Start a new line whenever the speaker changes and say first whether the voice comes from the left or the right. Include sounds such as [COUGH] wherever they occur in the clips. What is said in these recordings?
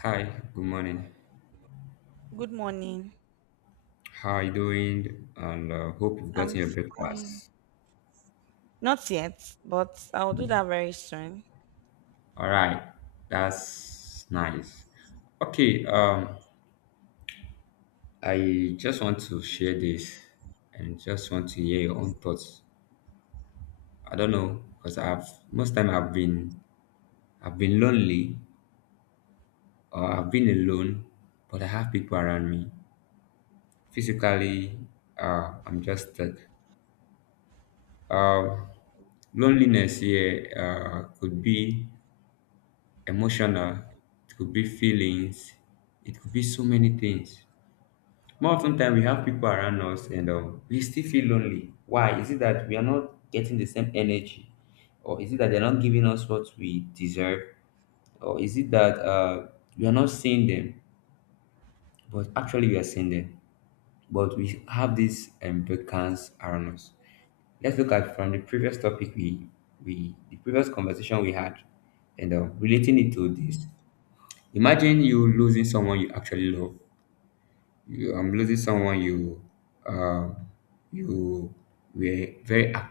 left: Hi, good morning.
right: Good morning.
left: How are you doing? And hope you've gotten
right: I'm
left: your
right: fine.
left: breakfast.
right: Not yet, but I'll do that very soon.
left: All right, that's nice. Okay, um, I just want to share this and just want to hear your own thoughts. I don't know because I've most time I've been lonely or I've been alone, but I have people around me. Physically, I'm just stuck. Um, loneliness here could be emotional, it could be feelings, it could be so many things. More often time we have people around us and we still feel lonely. Why? Is it that we are not getting the same energy? Or is it that they're not giving us what we deserve? Or is it that we are not seeing them, but actually we are seeing them? But we have this vacance around us. Let's look at from the previous topic we, the previous conversation we had and relating it to this. Imagine you losing someone you actually love. You losing someone you um, you were very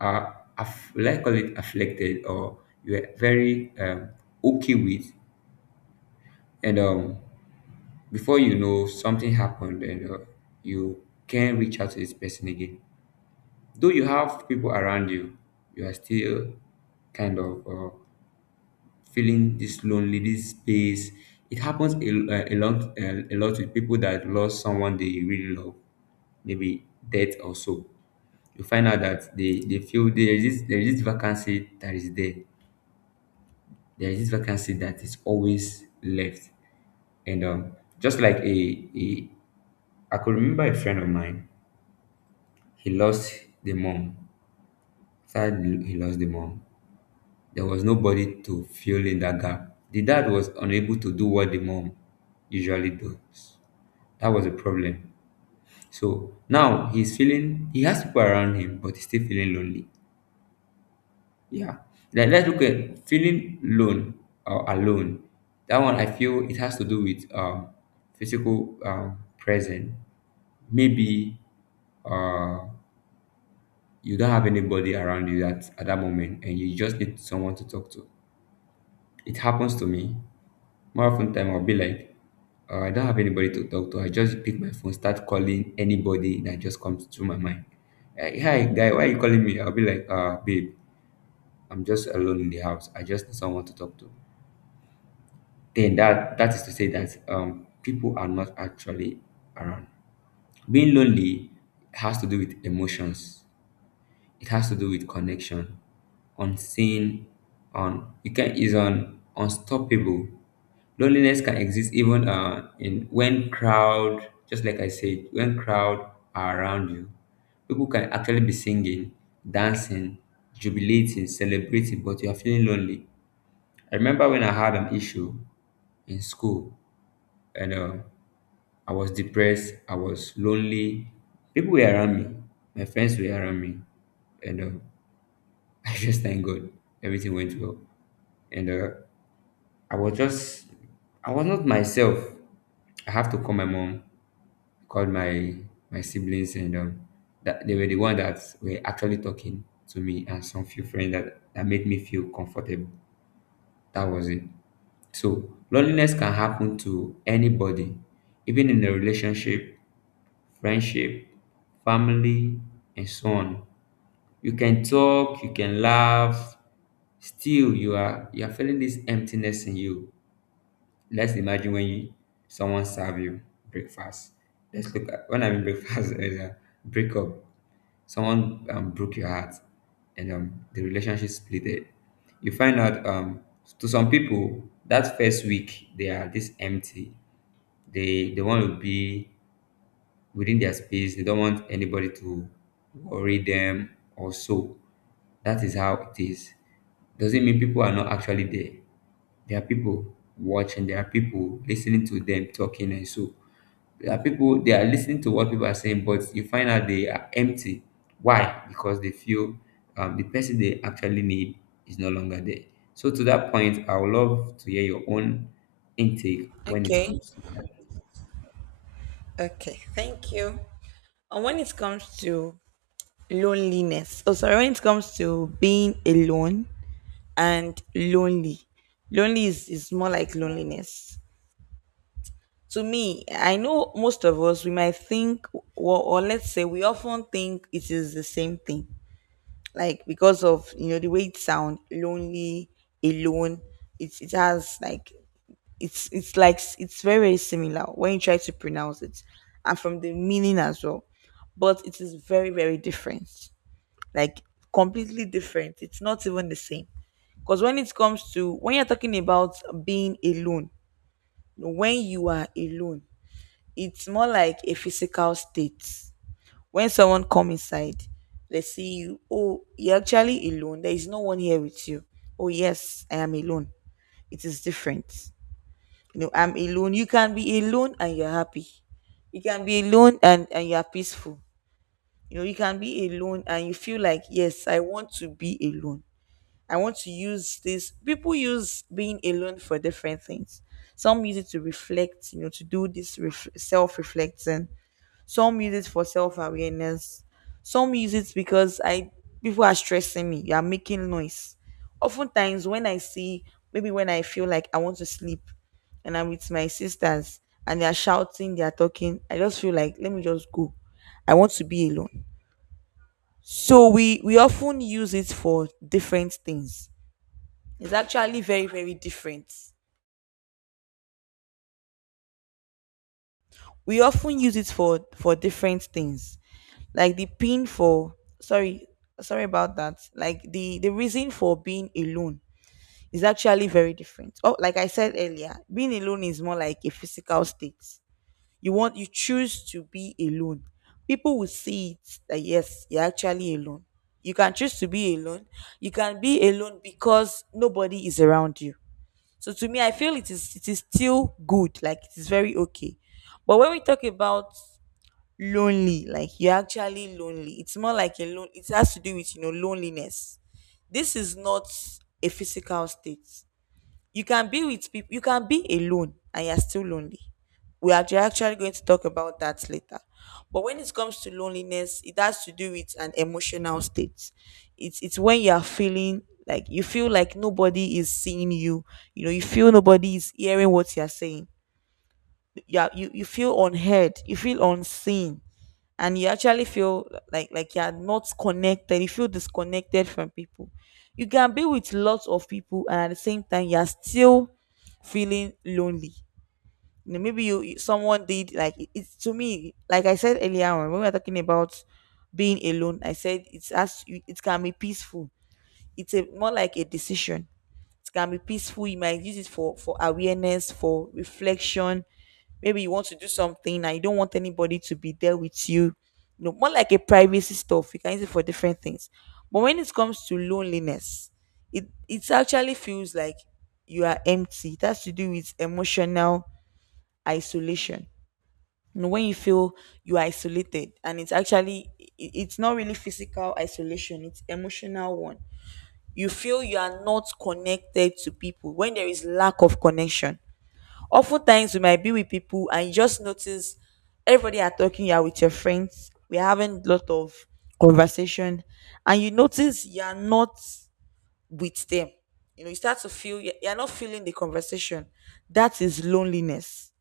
left: uh, let's call it afflicted or you were very okay with, and before you know something happened and you can't reach out to this person again. Though you have people around you, you are still kind of feeling this lonely, this space. It happens a lot with people that lost someone they really love, maybe death or so. You find out that they feel there is this vacancy that is there. There is this vacancy that is always left. And just like a I could remember a friend of mine, he lost the mom. After he lost the mom, there was nobody to fill in that gap. The dad was unable to do what the mom usually does. That was a problem. So now he's feeling he has people around him, but he's still feeling lonely. Yeah. Like, let's look at feeling lone or alone. That one I feel it has to do with physical presence. Maybe uh, you don't have anybody around you that at that moment, and you just need someone to talk to. It happens to me. More often time I'll be like, I don't have anybody to talk to. I just pick my phone, start calling anybody that just comes to my mind. Eh, hey, hi guy, why are you calling me? I'll be like, babe, I'm just alone in the house. I just need someone to talk to. Then that is to say that people are not actually around. Being lonely has to do with emotions. It has to do with connection, unseen, on you can is on unstoppable. Loneliness can exist even in when crowd, just like I said, when crowd are around you, people can actually be singing, dancing, jubilating, celebrating, but you are feeling lonely. I remember when I had an issue in school and I was depressed, I was lonely. People were around me, my friends were around me, and [LAUGHS] I just thank God everything went well. And I was just, I was not myself. I have to call my mom, called my siblings and that they were the one that were actually talking to me and some few friends that made me feel comfortable. That was it. So loneliness can happen to anybody, even in a relationship, friendship, family, and so on. You can talk, you can laugh, still you are feeling this emptiness in you. Let's imagine when you, someone serve you breakfast. Let's look at when I mean breakfast [LAUGHS] is a breakup. Someone broke your heart, and the relationship splitted. You find out to some people that first week they are this empty. They want to be within their space. They don't want anybody to worry them or so. That is how it is. Doesn't mean people are not actually there. There are people watching, there are people listening to them talking, and so there are people they are listening to what people are saying, but you find out they are empty. Why? Because they feel the person they actually need is no longer there. So to that point, I would love to hear your own intake when it
right: Okay.
left: comes to that.
right: Okay. Thank you. And when it comes to loneliness, oh, sorry, when it comes to being alone and lonely, lonely is more like loneliness. To me, I know most of us, we might think, or let's say, we often think it is the same thing. Like because of, you know, the way it sounds, lonely, alone, it has like it's like it's very similar when you try to pronounce it, and from the meaning as well, but it is very different, like completely different. It's not even the same, because when it comes to when you're talking about being alone, when you are alone, it's more like a physical state. When someone come inside, they see you, oh, you're actually alone, there is no one here with you. Oh, yes, I am alone. It is different. You know, I'm alone. You can be alone and you're happy. You can be alone and you're peaceful. You know, you can be alone and you feel like, yes, I want to be alone. I want to use this, people use being alone for different things. Some use it to reflect, you know, to do this self-reflecting. Some use it for self awareness. Some use it because I, people are stressing me. You are making noise. Oftentimes, when I see, maybe when I feel like I want to sleep, and I'm with my sisters and they are shouting, they are talking, I just feel like let me just go. I want to be alone. So we often use it for different things. It's actually very different. We often use it for different things, like the pin for, sorry, sorry about that, like the reason for being alone is actually very different. Oh, like I said earlier, being alone is more like a physical state. You want, you choose to be alone. People will see it that yes, you're actually alone. You can choose to be alone. You can be alone because nobody is around you. So to me, I feel it is still good, like it is very okay. But when we talk about lonely, like you're actually lonely, it's more like a lone, it has to do with, you know, loneliness. This is not a physical state. You can be with people, you can be alone and you're still lonely. We are actually going to talk about that later. But when it comes to loneliness, it has to do with an emotional state. It's when you are feeling like, you feel like nobody is seeing you. You know, you feel nobody is hearing what you're saying. You you feel unheard, you feel unseen, and you actually feel like, you're not connected, you feel disconnected from people. You can be with lots of people and at the same time you're still feeling lonely. You know, maybe you, someone did like, it's to me, like I said earlier on, when we were talking about being alone, I said it's, as it can be peaceful, it's a more like a decision. It can be peaceful. You might use it for awareness, for reflection. Maybe you want to do something and you don't want anybody to be there with you. You know, more like a privacy stuff. You can use it for different things. But when it comes to loneliness, it actually feels like you are empty. It has to do with emotional isolation. You know, when you feel you are isolated, and it's actually it's not really physical isolation, it's emotional one. You feel you are not connected to people, when there is lack of connection. Oftentimes we might be with people and you just notice everybody are talking, you are with your friends, we're having a lot of conversation, and you notice you are not with them. You know, you start to feel you're not feeling the conversation. That is loneliness.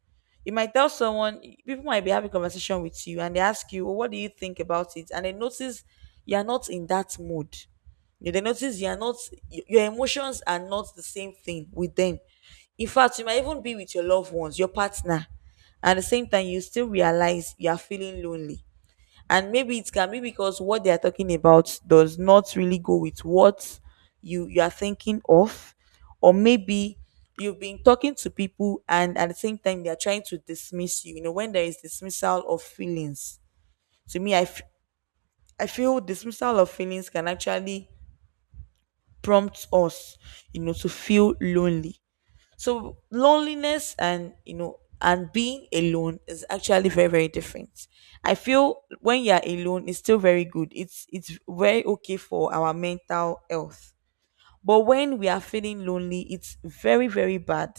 right: You might tell someone, people might be having conversation with you and they ask you, well, what do you think about it? And they notice you're not in that mood. You, they notice you're not, your emotions are not the same thing with them. In fact, you might even be with your loved ones, your partner. At the same time, you still realize you are feeling lonely, and maybe it can be because what they are talking about does not really go with what you are thinking of. Or maybe you've been talking to people and at the same time they are trying to dismiss you. You know, when there is dismissal of feelings, to me, I feel dismissal of feelings can actually prompt us, you know, to feel lonely. So loneliness and, you know, and being alone is actually very different. I feel when you're alone it's still very good. It's very okay for our mental health, but when we are feeling lonely, it's very, very bad,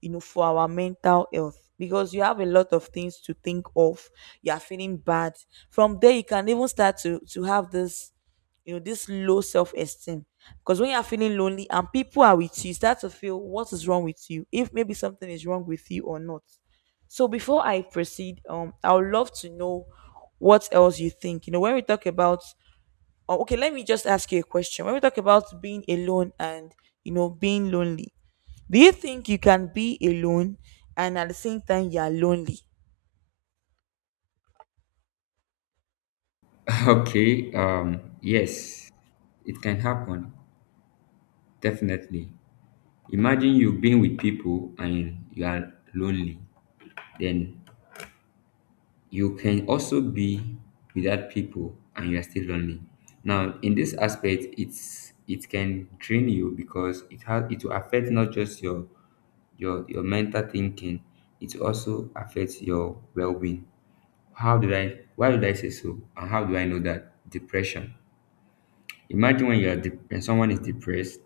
right: you know, for our mental health, because you have a lot of things to think of. You are feeling bad. From there, you can even start to have this, you know, this low self esteem. Because when you are feeling lonely and people are with you, you start to feel what is wrong with you, if maybe something is wrong with you or not. So before I proceed, I would love to know what else you think. You know, when we talk about, oh, okay, let me just ask you a question. When we talk about being alone, and you know, being lonely, do you think you can be alone and at the same time you are lonely?
left: [LAUGHS] Okay, yes, it can happen, definitely. Imagine you've been with people and you are lonely. Then you can also be without people and you are still lonely now. In this aspect, it can drain you because it will affect not just your mental thinking. It also affects your well-being. How did I Why did I say so, and how do I know that? Depression. Imagine when you are when someone is depressed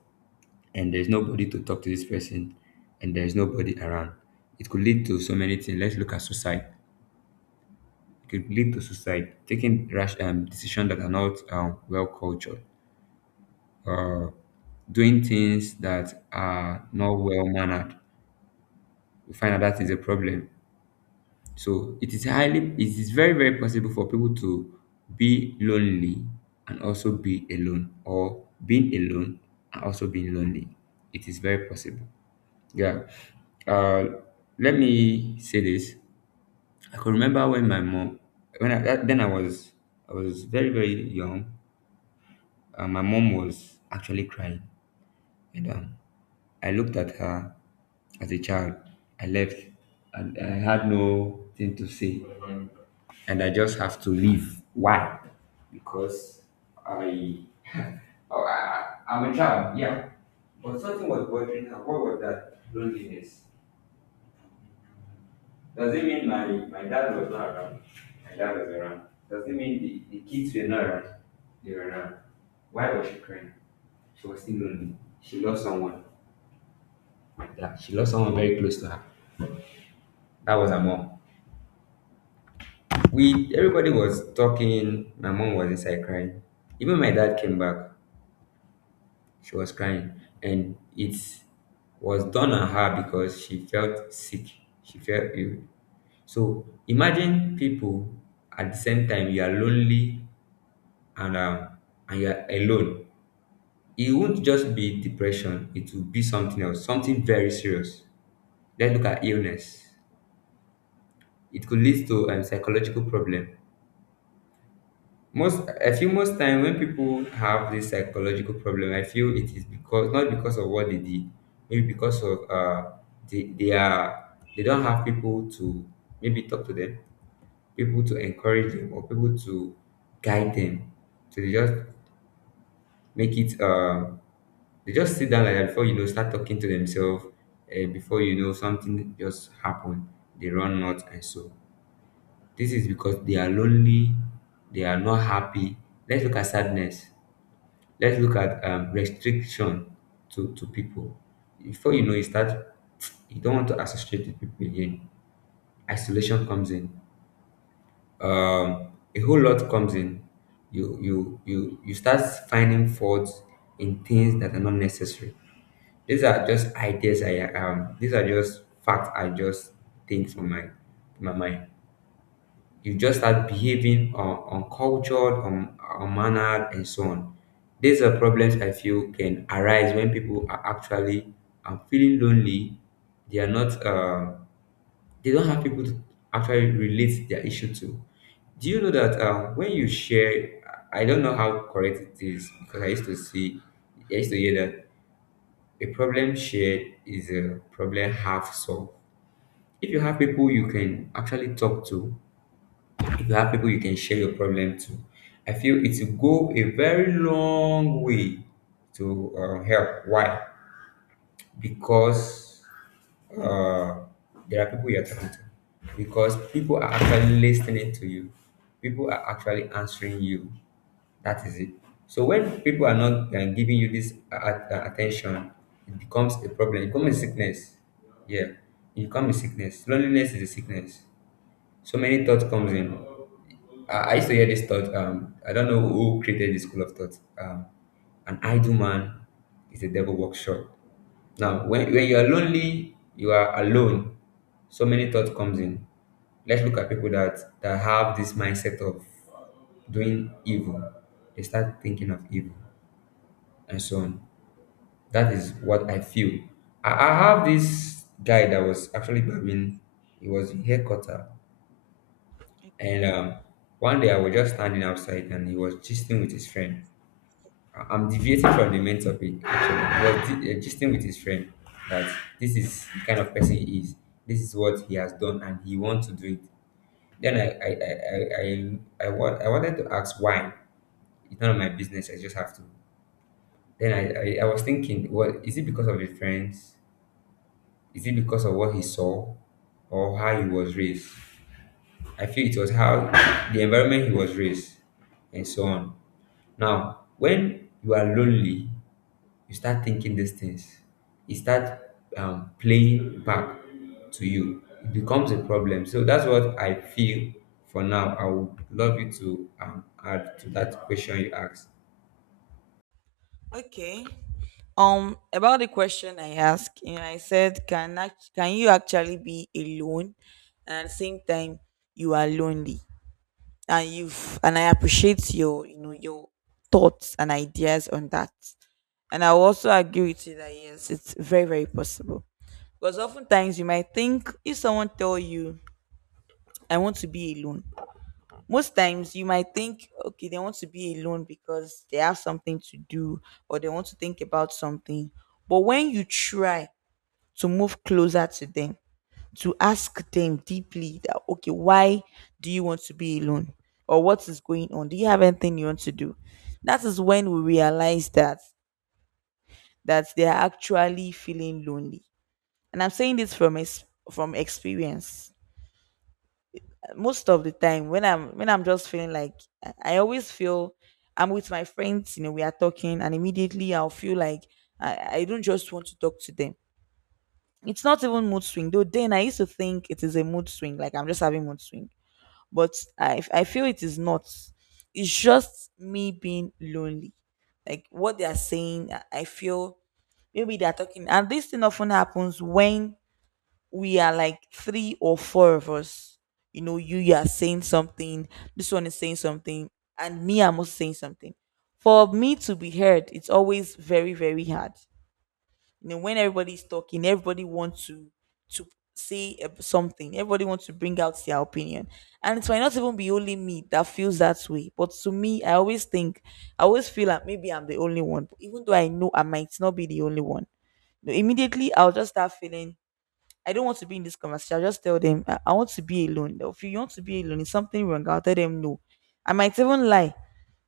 left: and there's nobody to talk to this person and there's nobody around. It could lead to so many things. Let's look at suicide. Could lead to suicide, taking rash decisions that are not well cultured, uh, doing things that are not well mannered. We find out that is a problem. So it is highly, it is very, very possible for people to be lonely and also be alone, or being alone and also being lonely. It is very possible. Yeah. Uh, let me say this. I could remember when my mom, when I, that, then I was very, very young. My mom was actually crying, and I looked at her as a child. I left, and I had no thing to say, and I just have to leave. Why? Because I, oh, I I'm a child, yeah. But something was bothering her. What was that? Loneliness. Does it mean my dad was not around? My dad was around. Does it mean the kids were not around? They were around. Why was she crying? She was still lonely. She lost someone. Yeah, she lost someone very close to her. That was her mom. We everybody was talking. My mom was inside crying. Even my dad came back. She was crying, and it was done on her because she felt sick. She felt ill. So imagine people at the same time you are lonely and and you are alone. It won't just be depression. It will be something else, something very serious. Let's look at illness. It could lead to a psychological problem. Most, I feel, most time when people have this psychological problem, I feel it is because not because of what they did, maybe because of they don't have people to maybe talk to them, people to encourage them, or people to guide them. So they just make it, they just sit down like that, before you know start talking to themselves. Before you know something just happened, they run out and so. This is because they are lonely, they are not happy. Let's look at sadness. Let's look at restriction to people. Before you know it, start you don't want to associate with people again. Isolation comes in. A whole lot comes in. You start finding faults in things that are not necessary. These are just ideas I these are just facts I just think from my mind. You just start behaving uncultured, unmannered, and so on. These are problems I feel can arise when people are actually feeling lonely. They are not. They don't have people to actually relate their issue to. Do you know that when you share? I don't know how correct it is because I used to see, I used to hear that a problem shared is a problem half solved. If you have people you can actually talk to, if you have people you can share your problem to, I feel it will go a very long way to help. Why? Because uh, there are people you're talking to. Because people are actually listening to you. People are actually answering you. That is it. So when people are not giving you this attention, it becomes a problem. It becomes a sickness. Yeah, it becomes a sickness. Loneliness is a sickness. So many thoughts comes in. I used to hear this thought, I don't know who created this school of thought. An idle man is a devil workshop. Now when you are lonely, you are alone, so many thoughts comes in. Let's look at people that have this mindset of doing evil. They start thinking of evil and so on. That is what I feel. I have this guy that was actually barbing, he was in hair cutter, and
right: Okay.
left: one day I was just standing outside and he was gisting with his friend. I'm deviating from the main topic actually. He was gisting with his friend that this is the kind of person he is. This is what he has done and he wants to do it. Then I wanted to ask why. It's none of my business. I just have to. Then I was thinking, well, is it because of his friends? Is it because of what he saw or how he was raised? I feel it was how the environment he was raised and so on. Now, when you are lonely, you start thinking these things. It start playing back to you. It becomes a problem. So that's what I feel for now. I would love you to add to that question you asked.
right: Okay. About the question I asked, you know, I said, can can you actually be alone and at the same time you are lonely? And I appreciate your, you know, your thoughts and ideas on that. And I will also agree with you that yes, it's very possible. Because oftentimes you might think if someone tell you, I want to be alone, most times you might think, okay, they want to be alone because they have something to do or they want to think about something. But when you try to move closer to them, to ask them deeply that, okay, why do you want to be alone? Or what is going on? Do you have anything you want to do? That is when we realize that they are actually feeling lonely. And I'm saying this from from experience. Most of the time when I'm just feeling like, I always feel I'm with my friends, you know, we are talking, and immediately I'll feel like, I don't just want to talk to them. It's not even mood swing, though then I used to think it is a mood swing, like I'm just having mood swing. But I feel it is not, it's just me being lonely. Like what they are saying, I feel maybe they are talking, and this thing often happens when we are like three or four of us. You know, you are saying something, this one is saying something, and me, I'm also saying something. For me to be heard, it's always very, very hard. You know, when everybody's talking, everybody wants to say something. Everybody wants to bring out their opinion, and it might not even be only me that feels that way. But to me, I always think, I always feel like maybe I'm the only one, even though I know I might not be the only one. You know, immediately, I'll just start feeling I don't want to be in this conversation. I'll just tell them I want to be alone. They'll feel, you want to be alone, is something wrong? I'll tell them no. I might even lie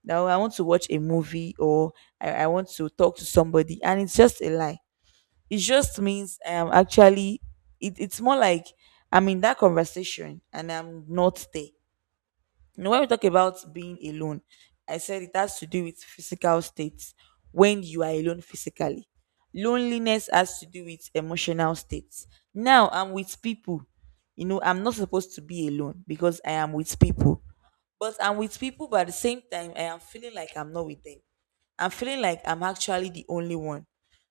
right: that, "Oh, I want to watch a movie, or I want to talk to somebody," and it's just a lie. It just means I'm actually, it's more like I'm in that conversation and I'm not there. You know, when we talk about being alone, I said it has to do with physical states, when you are alone physically. Loneliness has to do with emotional states. Now I'm with people. You know, I'm not supposed to be alone because I am with people. But I'm with people, but at the same time, I am feeling like I'm not with them. I'm feeling like I'm actually the only one.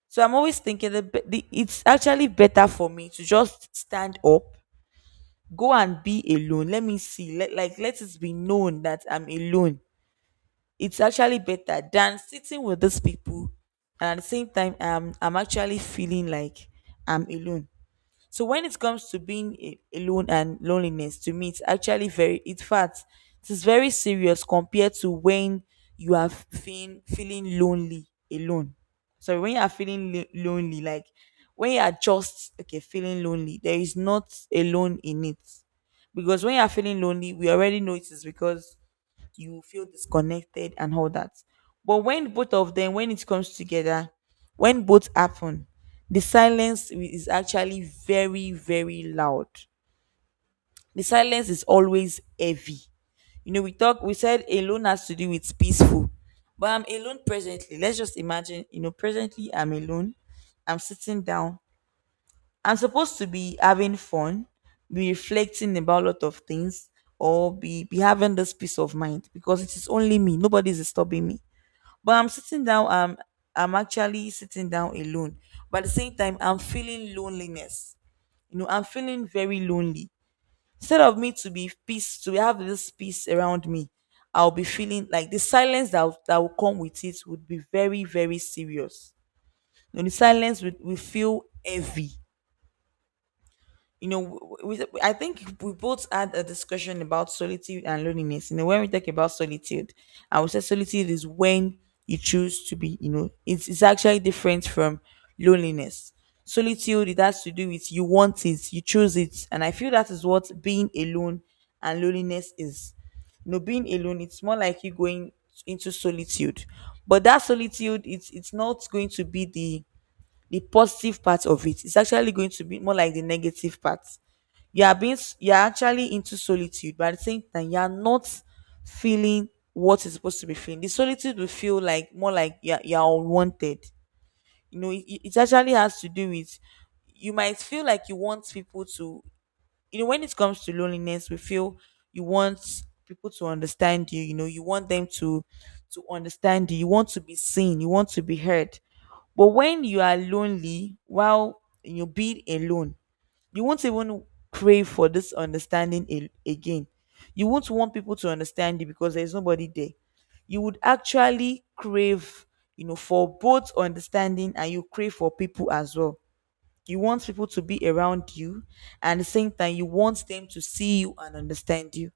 right: So I'm always thinking that it's actually better for me to just stand up, go and be alone. Let me see let, like let it be known that I'm alone. It's actually better than sitting with these people, and at the same time I'm actually feeling like I'm alone. So when it comes to being alone and loneliness, to me, it's actually very, in fact, it is very serious compared to when you are feeling lonely alone. Sorry, when you are feeling lonely, like when you are just okay feeling lonely, there is not alone in it, because when you are feeling lonely, we already know it is because you feel disconnected and all that. But when both of them, when it comes together, when both happen, the silence is actually very, very loud. The silence is always heavy. You know, we talk, we said alone has to do with peaceful, but I'm alone presently. Let's just imagine, presently I'm alone. I'm sitting down. I'm supposed to be having fun, be reflecting about a lot of things, or be having this peace of mind because it is only me. Nobody's disturbing me. But I'm sitting down, I'm actually sitting down alone. But at the same time, I'm feeling loneliness. You know, I'm feeling very lonely. Instead of me to be peace, to have this peace around me, I'll be feeling like the silence that will come with it would be very, very serious. You know, the silence will feel heavy. you know, w- we, I think we both had a discussion about solitude and loneliness. You know, when we talk about solitude, I would say solitude is when you choose to be, it's actually different from loneliness. Solitude, it has to do with you want it, you choose it. And I feel that is what being alone and loneliness is. You know, being alone, it's more like you going into solitude. But that solitude, it's not going to be the positive part of it is actually going to be more like the negative part. You are being you are actually into solitude, but at the same time, you are not feeling what is supposed to be feeling. The solitude will feel like more like you are unwanted. You know, it actually has to do with you might feel like you want people to, when it comes to loneliness we feel, you want people to understand you. You know You want them to understand you. You want to be seen, you want to be heard, but when you are lonely while you being alone, you won't even crave for this understanding again. You won't want people to understand you because there's nobody there. You would actually crave, you know, for both understanding, and you crave for people as well. You want people to be around you, and at the same time, you want them to see you and understand you.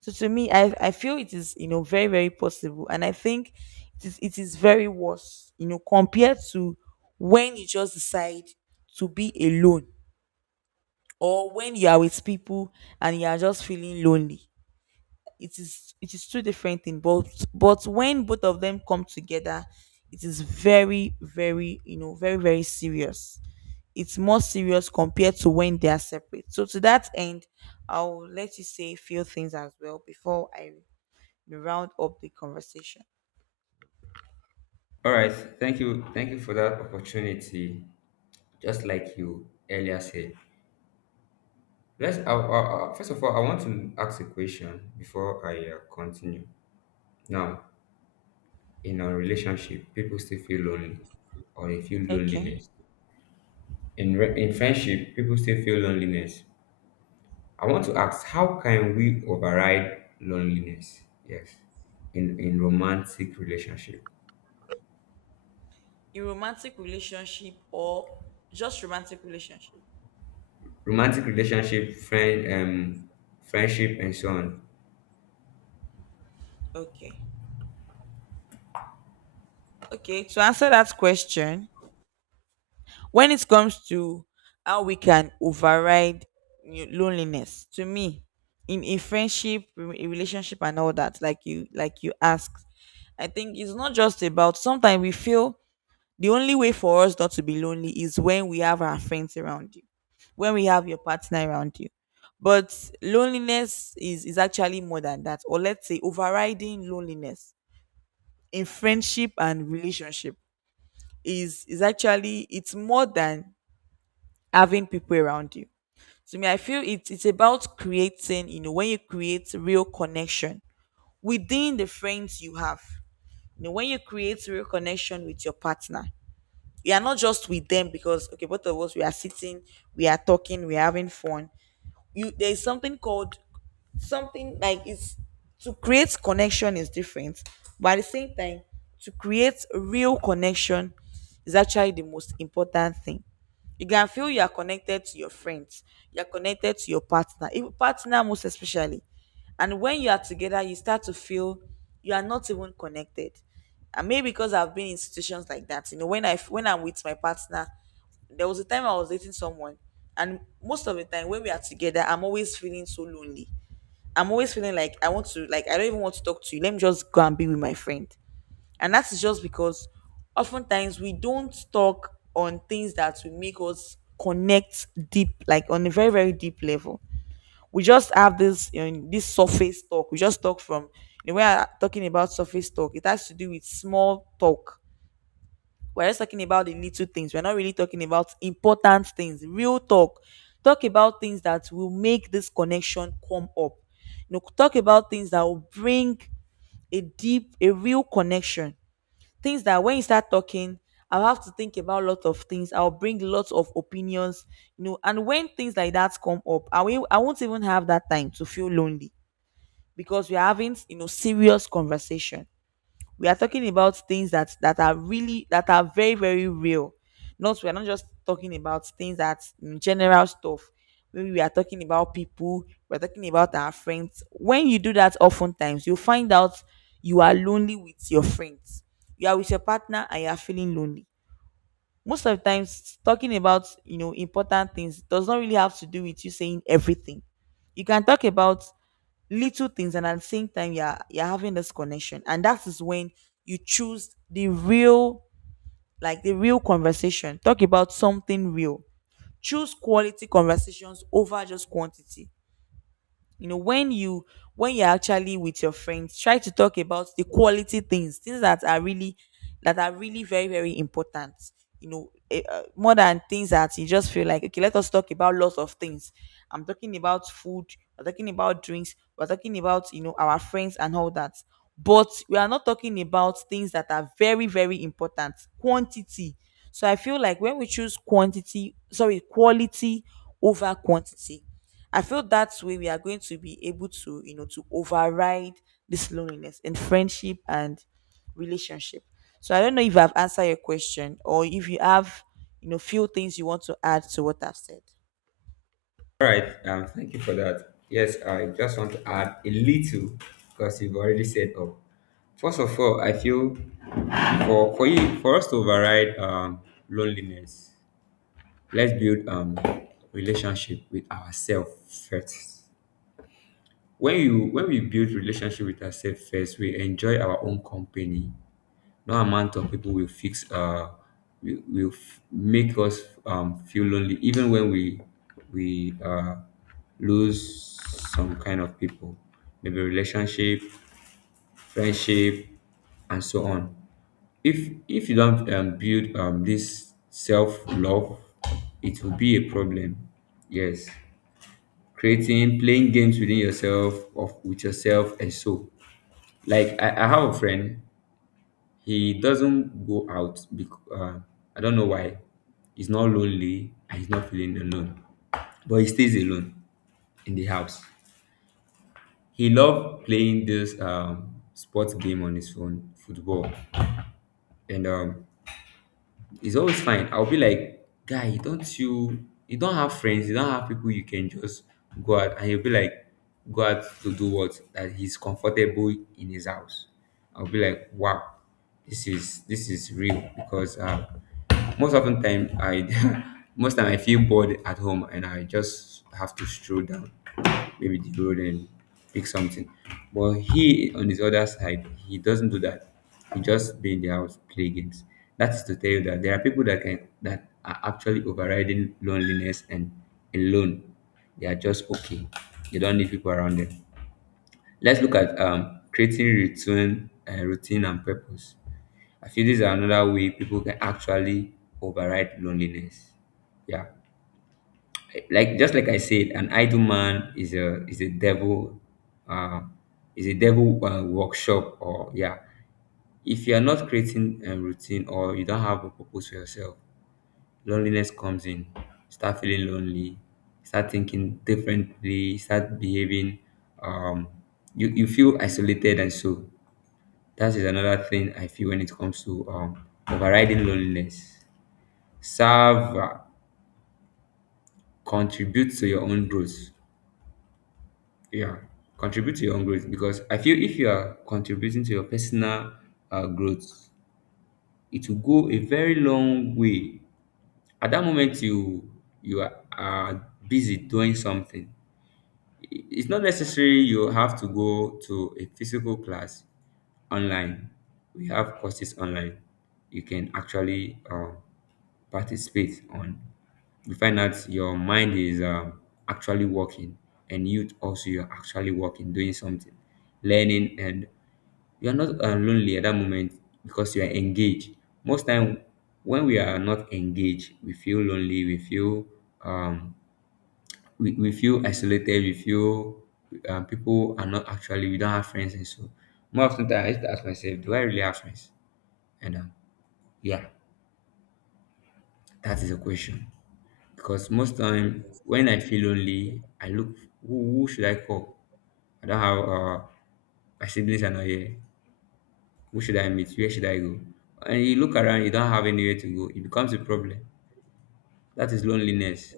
right: So to me, I feel it is, very very possible, and I think it is very worse, compared to when you just decide to be alone, or when you are with people and you are just feeling lonely. It is, it is two different things, but when both of them come together, it is very very, very very serious. It's more serious compared to when they are separate. So to that end, I'll let you say a few things as well before I round up the conversation.
left: All right. Thank you. Thank you for that opportunity. Just like you earlier said. Let's. First of all, I want to ask a question before I continue. Now, in a relationship, people still feel lonely, or they feel
right: Okay.
left: loneliness. In friendship, people still feel loneliness. I want to ask, how can we override loneliness? Yes, in
right: In romantic relationship, or just romantic relationship?
left: romantic relationship, friendship, and so on.
right: Okay. Okay, to answer that question. When it comes to how we can override loneliness, to me, in a friendship, a relationship, and all that, like you asked, I think it's not just about. Sometimes we feel the only way for us not to be lonely is when we have our friends around you, when we have your partner around you. But loneliness is actually more than that. Or let's say overriding loneliness in friendship and relationship is actually it's more than having people around you. To me, I feel it's about creating, when you create real connection within the friends you have. You know, when you create real connection with your partner, you are not just with them because okay, both of us we are sitting, we are talking, we are having fun. You There is something called, something like, it's to create connection is different, but at the same time, to create real connection is actually the most important thing. You can feel you are connected to your friends, you're connected to your partner, even partner most especially. And when you are together, you start to feel you are not even connected. And maybe because I've been in situations like that, when I'm with my partner, there was a time I was dating someone, and most of the time when we are together I'm always feeling so lonely. I'm always feeling like I want to, like I don't even want to talk to you. Let me just go and be with my friend. And that is just because oftentimes we don't talk on things that will make us connect deep, like on a very, very deep level. We just have this, this surface talk. We just talk from the way I'm talking about surface talk. It has to do with small talk. We're just talking about the little things. We're not really talking about important things. Real talk. Talk about things that will make this connection come up. You know, talk about things that will bring a deep, a real connection. Things that when you start talking, I'll have to think about a lot of things. I'll bring lots of opinions, you know. And when things like that come up, I won't even have that time to feel lonely, because we're having, serious conversation. We are talking about things that are really, that are very very real. Not we are not just talking about things that general stuff, maybe we are talking about people, we're talking about our friends. When you do that, oftentimes you find out you are lonely with your friends, you are with your partner and you are feeling lonely. Most of the times, talking about, important things does not really have to do with you saying everything. You can talk about little things, and at the same time you're having this connection. And that is when you choose the real, the real conversation, talk about something real. Choose quality conversations over just quantity. You know, when you're actually with your friends, try to talk about the quality things, things that are really, that are really very very important. You know, more than things that you just feel like okay, let us talk about lots of things. I'm talking about food, we're talking about drinks, we're talking about, our friends and all that. But we are not talking about things that are very very important. Quantity. So I feel like when we choose quantity, sorry, quality over quantity, I feel that way we are going to be able to, to override this loneliness in friendship and relationship. So I don't know if I've answered your question, or if you have, few things you want to add to what I've said.
left: All right. Thank you for that. Yes, I just want to add a little because you've already said up. First of all, I feel for you, for us to override loneliness, let's build relationship with ourselves first. When you when we build relationship with ourselves first, we enjoy our own company. No amount of people will fix will f- make us feel lonely even when we we uh lose some kind of people, maybe relationship, friendship, and so on. If you don't build this self love, it will be a problem. Yes, creating, playing games within yourself of with yourself and so. Like I have a friend, he doesn't go out because I don't know why. He's not lonely and he's not feeling alone, but he stays alone in the house. He loved playing this sports game on his phone, football, and it's always fine. I'll be like, guy, don't you you don't have friends, you don't have people you can just go out? And he'll be like, go out to do what? That he's comfortable in his house. I'll be like, wow, this is real because most often time I [LAUGHS] most time I feel bored at home and I just have to stroll down maybe the road and pick something. But he on his other side, he doesn't do that, you just stay in the house, play games. That's to tell you that there are people that are actually overriding loneliness and alone. They are just okay. They don't need people around them. Let's look at creating routine and purpose. I feel this is another way people can actually override loneliness. Yeah, like just like I said, an idle man is a devil, uh, is a devil workshop, or yeah, if you are not creating a routine or you don't have a purpose for yourself, loneliness comes in. Start feeling lonely. Start thinking differently. Start behaving. Um, you, feel isolated, and so that is another thing I feel when it comes to overriding loneliness. Serve, uh, contribute to your own growth. Yeah, contribute to your own growth because I feel if you are contributing to your personal growth, it will go a very long way. At that moment, you, are busy doing something. It's not necessary you have to go to a physical class. Online, we have courses online you can actually participate on. You find out your mind is actually working, and you also, you're actually working, doing something, learning, and you are not lonely at that moment because you are engaged. Most time when we are not engaged, we feel lonely, we feel um we, feel isolated, we feel people are not actually, we don't have friends, and so more often than, I used to ask myself, do I really have friends? And yeah, that is a question, because most time when I feel lonely I look, who should I call? I don't have my siblings are not here. Who should I meet? Where should I go? And you look around, you don't have anywhere to go. It becomes a problem. That is loneliness.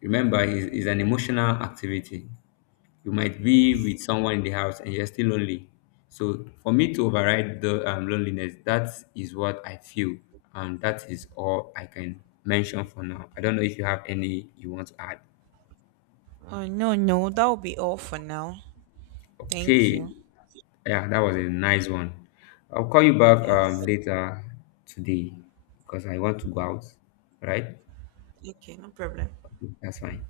left: Remember, it's an emotional activity. You might be
right: Yes.
left: with someone in the house and you're still lonely. So for me to override the loneliness, that is what I feel, and that is all I can mention for now. I don't know if you have any you want to add.
right: Oh, no, no. That will be all for now. Thank
left: Okay,
right: you.
left: yeah, that was a nice one. I'll call you back
right: Yes.
left: later today because I want to go out. Right?
right: Okay, no problem.
left: That's fine.